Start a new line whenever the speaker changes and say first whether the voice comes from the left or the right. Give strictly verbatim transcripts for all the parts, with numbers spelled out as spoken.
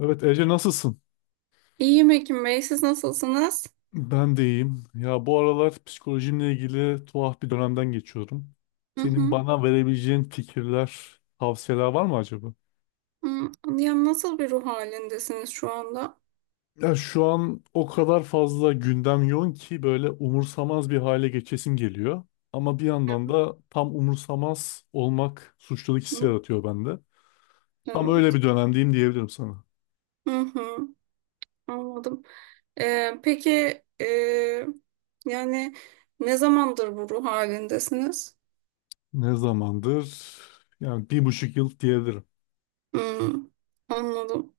left: Evet Ece, nasılsın?
right: İyiyim Ekim Bey, siz nasılsınız?
left: Ben de iyiyim. Ya bu aralar psikolojimle ilgili tuhaf bir dönemden geçiyorum.
right: Hı
left: Senin
right: hı.
left: bana verebileceğin fikirler, tavsiyeler var mı acaba?
right: Hı. Ya nasıl bir ruh halindesiniz şu anda?
left: Ya şu an o kadar fazla gündem yoğun ki böyle umursamaz bir hale geçesim geliyor. Ama bir yandan da tam umursamaz olmak suçluluk hissi
right: Hı.
left: yaratıyor bende. Tam öyle
right: Evet.
left: bir dönemdeyim diyebilirim sana.
right: Hı hı. Anladım. Ee, peki e, yani ne zamandır bu ruh halindesiniz?
left: Ne zamandır? Yani bir buçuk yıl diyebilirim.
right: Hı. Anladım.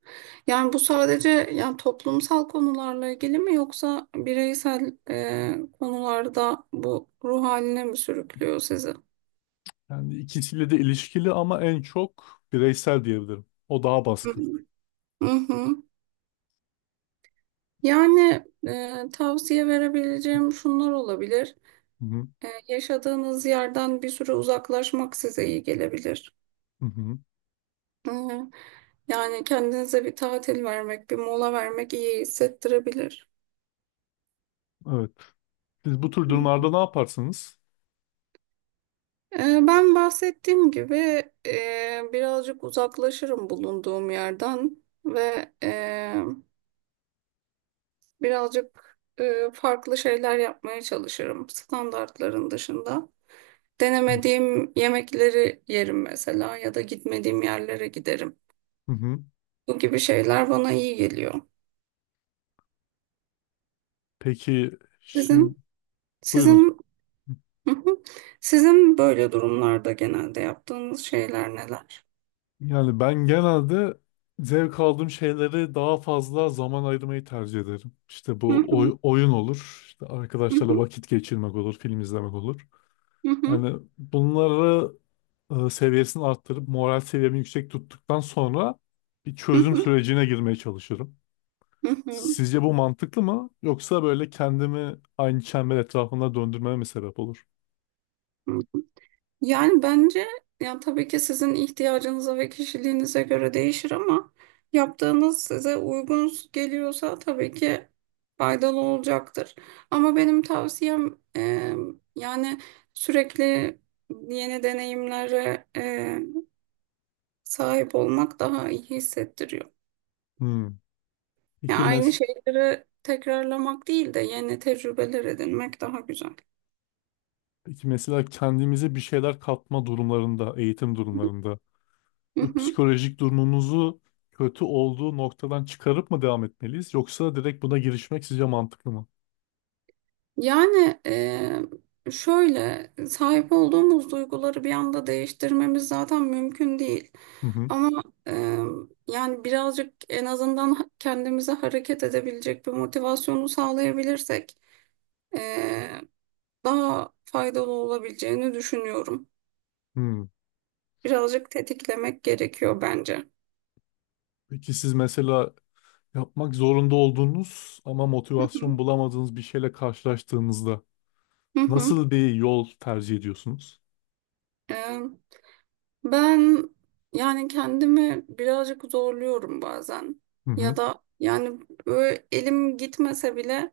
right: Yani bu sadece yani toplumsal konularla ilgili mi yoksa bireysel e, konularda bu ruh haline mi sürüklüyor sizi?
left: Yani ikisiyle de ilişkili ama en çok bireysel diyebilirim. O daha baskın.
right: Hı hı. Yani e, tavsiye verebileceğim şunlar olabilir.
left: Hı hı.
right: E, yaşadığınız yerden bir süre uzaklaşmak size iyi gelebilir.
left: Hı hı.
right: E, Yani kendinize bir tatil vermek, bir mola vermek iyi hissettirebilir.
left: Evet. Siz bu tür durumlarda ne yaparsınız?
right: E, ben bahsettiğim gibi e, birazcık uzaklaşırım bulunduğum yerden ve e, birazcık e, farklı şeyler yapmaya çalışırım standartların dışında. Denemediğim yemekleri yerim mesela ya da gitmediğim yerlere giderim.
left: Hı hı.
right: Bu gibi şeyler bana iyi geliyor.
left: Peki, şimdi
right: Sizin
left: buyurun.
right: sizin Hı hı. Sizin böyle durumlarda genelde yaptığınız şeyler neler?
left: Yani ben genelde zevk aldığım şeyleri daha fazla zaman ayırmayı tercih ederim. İşte
right: Hı
left: bu
right: hı,
left: oy- oyun olur, işte
right: hı
left: arkadaşlarla
right: hı,
left: vakit geçirmek olur, film izlemek olur.
right: hı
left: Yani bunları e, seviyesini arttırıp moral seviyemi yüksek tuttuktan sonra bir çözüm
right: hı,
left: sürecine girmeye çalışırım.
right: hı hı, hı
left: Sizce bu mantıklı mı? Yoksa böyle kendimi aynı çember etrafında döndürmeme mi sebep olur?
right: hı. Yani bence yani tabii ki sizin ihtiyacınıza ve kişiliğinize göre değişir ama yaptığınız size uygun geliyorsa tabii ki faydalı olacaktır. Ama benim tavsiyem e, yani sürekli yeni deneyimlere e, sahip olmak daha iyi hissettiriyor.
left: Hmm.
right: Yani
left: Peki,
right: aynı
left: mes
right: şeyleri tekrarlamak değil de yeni tecrübeler edinmek daha güzel.
left: Peki mesela kendimize bir şeyler katma durumlarında, eğitim durumlarında bu psikolojik durumumuzu kötü olduğu noktadan çıkarıp mı devam etmeliyiz? Yoksa direkt buna girişmek sizce mantıklı mı?
right: Yani e, şöyle sahip olduğumuz duyguları bir anda değiştirmemiz zaten mümkün değil.
left: Hı hı.
right: Ama e, yani birazcık en azından ha- kendimize hareket edebilecek bir motivasyonu sağlayabilirsek e, daha faydalı olabileceğini düşünüyorum.
left: Hmm.
right: Birazcık tetiklemek gerekiyor bence.
left: Peki siz mesela yapmak zorunda olduğunuz ama
right: Hı
left: motivasyon bulamadığınız bir şeyle karşılaştığınızda
right: hı.
left: nasıl bir yol tercih ediyorsunuz?
right: Hı hı. Ben yani kendimi birazcık zorluyorum bazen.
left: Hı
right: Ya
left: hı.
right: da yani böyle elim gitmese bile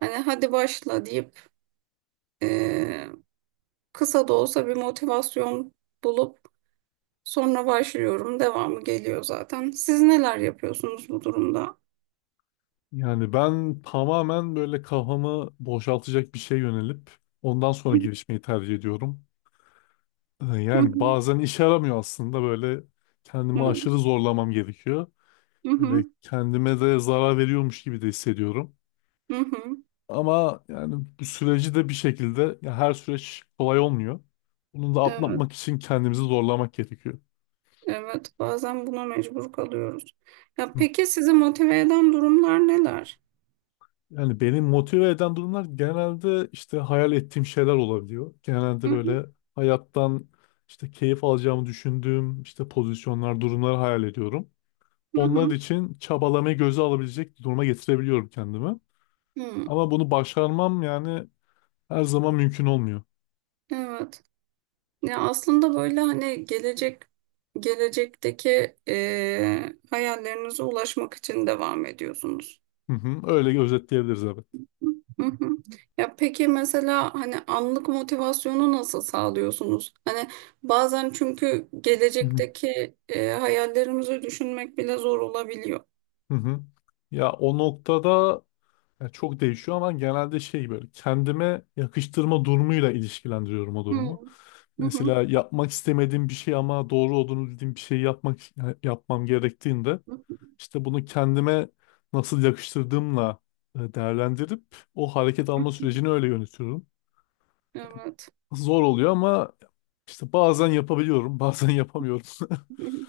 right: hani hadi başla deyip eee, kısa da olsa bir motivasyon bulup sonra başlıyorum. Devamı geliyor zaten. Siz neler yapıyorsunuz bu durumda?
left: Yani ben tamamen böyle kafamı boşaltacak bir şey yönelip ondan sonra girişmeyi tercih ediyorum. Ee,
right: Hı
left: Yani
right: hı.
left: bazen işe yaramıyor, aslında böyle kendimi
right: Evet.
left: aşırı zorlamam gerekiyor.
right: Hı
left: Böyle
right: hı.
left: kendime de zarar veriyormuş gibi de hissediyorum.
right: Hı hı.
left: Ama yani bu süreci de bir şekilde, ya her süreç kolay olmuyor. Bunu da
right: Evet.
left: atlatmak için kendimizi zorlamak gerekiyor.
right: Evet. Bazen buna mecbur kalıyoruz. Ya peki sizi motive eden durumlar neler?
left: Yani beni motive eden durumlar genelde işte hayal ettiğim şeyler olabiliyor. Genelde
right: Hı hı.
left: böyle hayattan işte keyif alacağımı düşündüğüm işte pozisyonlar, durumları hayal ediyorum.
right: Hı
left: Onlar
right: hı.
left: için çabalamayı göze alabilecek duruma getirebiliyorum kendimi.
right: Hı.
left: Ama bunu başarmam yani her zaman mümkün olmuyor.
right: Evet. Ya aslında böyle hani gelecek gelecekteki eee hayallerinize ulaşmak için devam ediyorsunuz.
left: Hı hı, öyle özetleyebiliriz, evet.
right: Hı hı. Ya peki mesela hani anlık motivasyonu nasıl sağlıyorsunuz? Hani bazen çünkü
left: Hı hı.
right: gelecekteki eee, hayallerimizi düşünmek bile zor olabiliyor.
left: Hı hı. Ya o noktada, yani çok değişiyor ama genelde şey, böyle kendime yakıştırma durumuyla ilişkilendiriyorum o durumu.
right: Hı hı.
left: Mesela yapmak istemediğim bir şey ama doğru olduğunu bildiğim bir şey yapmak, yani yapmam gerektiğinde
right: Hı hı.
left: işte bunu kendime nasıl yakıştırdığımla e, değerlendirip o hareket alma sürecini öyle yönetiyorum.
right: Evet.
left: Zor oluyor ama işte bazen yapabiliyorum, bazen yapamıyorum.
right: Hı hı.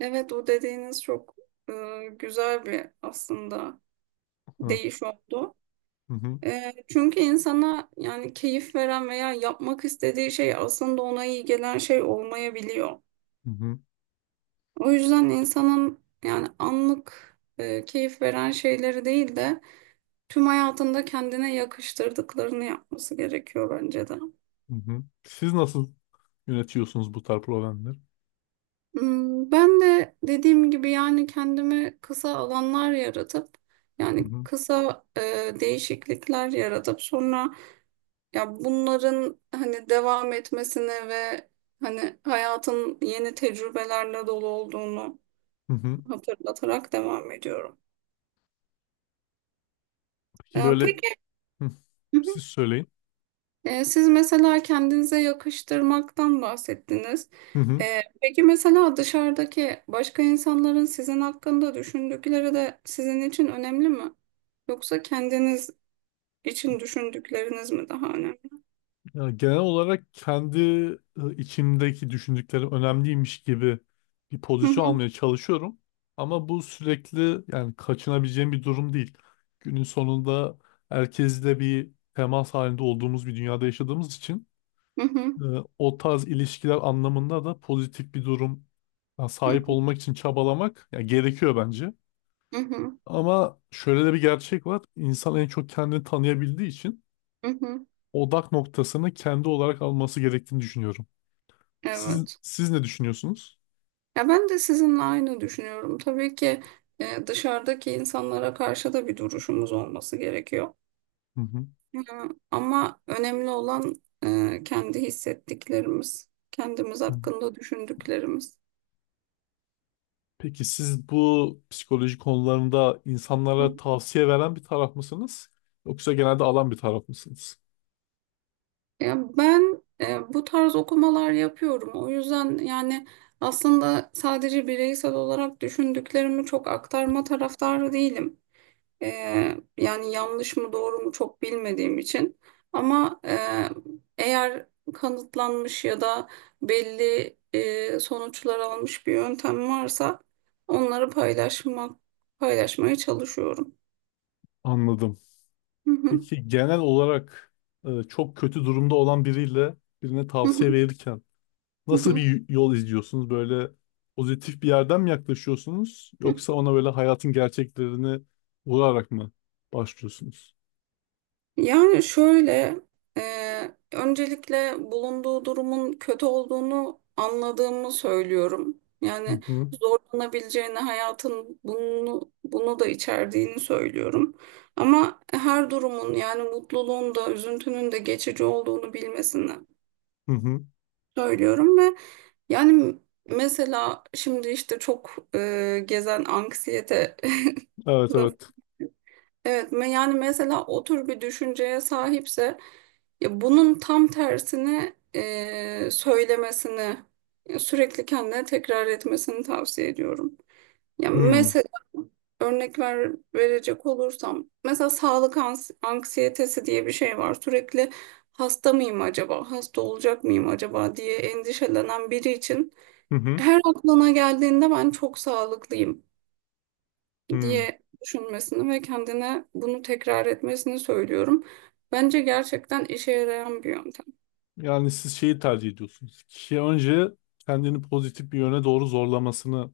right: Evet o dediğiniz çok eee, güzel bir aslında
left: Hı
right: değiş oldu.
left: hı,
right: E, çünkü insana yani keyif veren veya yapmak istediği şey aslında ona iyi gelen şey olmayabiliyor.
left: hı hı.
right: O yüzden insanın yani anlık e, keyif veren şeyleri değil de tüm hayatında kendine yakıştırdıklarını yapması gerekiyor bence de.
left: Hı hı. Siz nasıl yönetiyorsunuz bu tarz problemleri?
right: Hmm, Ben de dediğim gibi yani kendimi kısa alanlar yaratıp
left: Hı
right: yani
left: hı.
right: kısa e, değişiklikler yaratıp sonra ya bunların hani devam etmesini ve hani hayatın yeni tecrübelerle dolu olduğunu
left: Hı hı.
right: hatırlatarak devam ediyorum.
left: Peki,
right: Ee,
left: böyle.
right: peki.
left: Hı.
right: Hı hı.
left: Siz söyleyin.
right: Ee, siz mesela kendinize yakıştırmaktan bahsettiniz.
left: Hı hı.
right: Ee, peki mesela dışarıdaki başka insanların sizin hakkında düşündükleri de sizin için önemli mi? Yoksa kendiniz için düşündükleriniz mi daha önemli?
left: Ya genel olarak kendi e, içimdeki düşündüklerim önemliymiş gibi bir
right: Hı
left: pozisyon
right: hı,
left: almaya çalışıyorum. Ama bu sürekli yani kaçınabileceğim bir durum değil. Günün sonunda herkesle bir temas halinde olduğumuz bir dünyada yaşadığımız için
right: hı hı,
left: e, o tarz ilişkiler anlamında da pozitif bir durum, ya
right: hı
left: sahip
right: hı,
left: olmak için çabalamak ya gerekiyor bence.
right: hı hı,
left: Ama şöyle de bir gerçek var. İnsan en çok kendini tanıyabildiği için
right: hı hı.
left: odak noktasını kendi olarak alması gerektiğini düşünüyorum. Siz,
right: Evet.
left: siz ne düşünüyorsunuz?
right: Ya ben de sizinle aynı düşünüyorum. Tabii ki e, dışarıdaki insanlara karşı da bir duruşumuz olması gerekiyor.
left: Hı hı.
right: E, Ama önemli olan e, kendi hissettiklerimiz, kendimiz
left: Hı.
right: hakkında düşündüklerimiz.
left: Peki siz bu psikoloji konularında
right: Hı.
left: insanlara tavsiye veren bir taraf mısınız? Yoksa genelde alan bir taraf mısınız?
right: Ya ben e, bu tarz okumalar yapıyorum. O yüzden yani aslında sadece bireysel olarak düşündüklerimi çok aktarma taraftarı değilim. Ee, yani yanlış mı doğru mu çok bilmediğim için ama e, eğer kanıtlanmış ya da belli e, sonuçlar almış bir yöntem varsa onları paylaşmak paylaşmaya çalışıyorum.
left: Anladım.
right: Hı hı,
left: Peki genel olarak e, çok kötü durumda olan biriyle birine
right: hı
left: tavsiye
right: hı,
left: verirken
right: hı
left: nasıl
right: hı,
left: bir yol izliyorsunuz? Böyle pozitif bir yerden mi yaklaşıyorsunuz?
right: hı.
left: Yoksa ona böyle hayatın gerçeklerini vurarak mı başlıyorsunuz?
right: Yani şöyle, e, öncelikle bulunduğu durumun kötü olduğunu anladığımı söylüyorum.
left: Hı
right: Yani
left: hı.
right: zorlanabileceğini, hayatın bunu bunu da içerdiğini söylüyorum. Ama her durumun yani mutluluğun da üzüntünün de geçici olduğunu bilmesini
left: Hı hı.
right: söylüyorum ve yani mesela şimdi işte çok e, gezen anksiyete.
left: Evet, evet.
right: Evet, me- yani mesela o tür bir düşünceye sahipse ya bunun tam tersini e, söylemesini ya sürekli kendine tekrar etmesini tavsiye ediyorum. Ya
left: Hmm.
right: mesela örnek ver, verecek olursam mesela sağlık ans- anksiyetesi diye bir şey var. Sürekli hasta mıyım acaba, hasta olacak mıyım acaba diye endişelenen biri için
left: Hı hı.
right: her aklına geldiğinde ben çok sağlıklıyım
left: Hmm.
right: diye düşünmesini ve kendine bunu tekrar etmesini söylüyorum. Bence gerçekten işe yarayan bir yöntem.
left: Yani siz şeyi tercih ediyorsunuz. Kişi önce kendini pozitif bir yöne doğru zorlamasını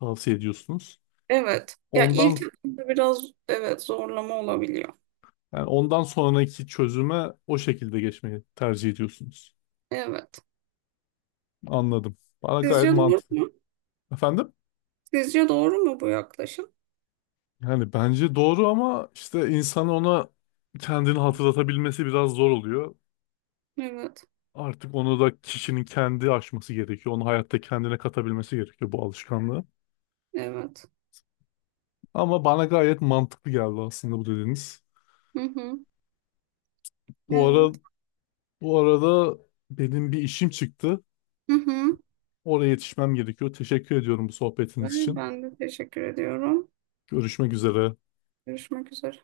left: tavsiye ediyorsunuz.
right: Evet. Ya
left: Ondan
right: ilk etapta biraz evet zorlama olabiliyor.
left: yani ondan sonraki çözüme o şekilde geçmeyi tercih ediyorsunuz.
right: Evet.
left: Anladım. Bana gayet
right: Sizce doğru
left: mantıklı.
right: mu?
left: Efendim?
right: Sizce doğru mu bu yaklaşım?
left: Yani bence doğru ama işte insan ona kendini hatırlatabilmesi biraz zor oluyor.
right: Evet.
left: Artık onu da kişinin kendi aşması gerekiyor. Onu hayatta kendine katabilmesi gerekiyor bu alışkanlığı.
right: Evet.
left: Ama bana gayet mantıklı geldi aslında bu dediğiniz.
right: Hı hı.
left: Bu ara
right: Evet.
left: bu arada benim bir işim çıktı.
right: Hı hı.
left: Oraya yetişmem gerekiyor. Teşekkür ediyorum bu sohbetiniz
right: Ben
left: için.
right: ben de teşekkür ediyorum.
left: Görüşmek üzere.
right: Görüşmek üzere.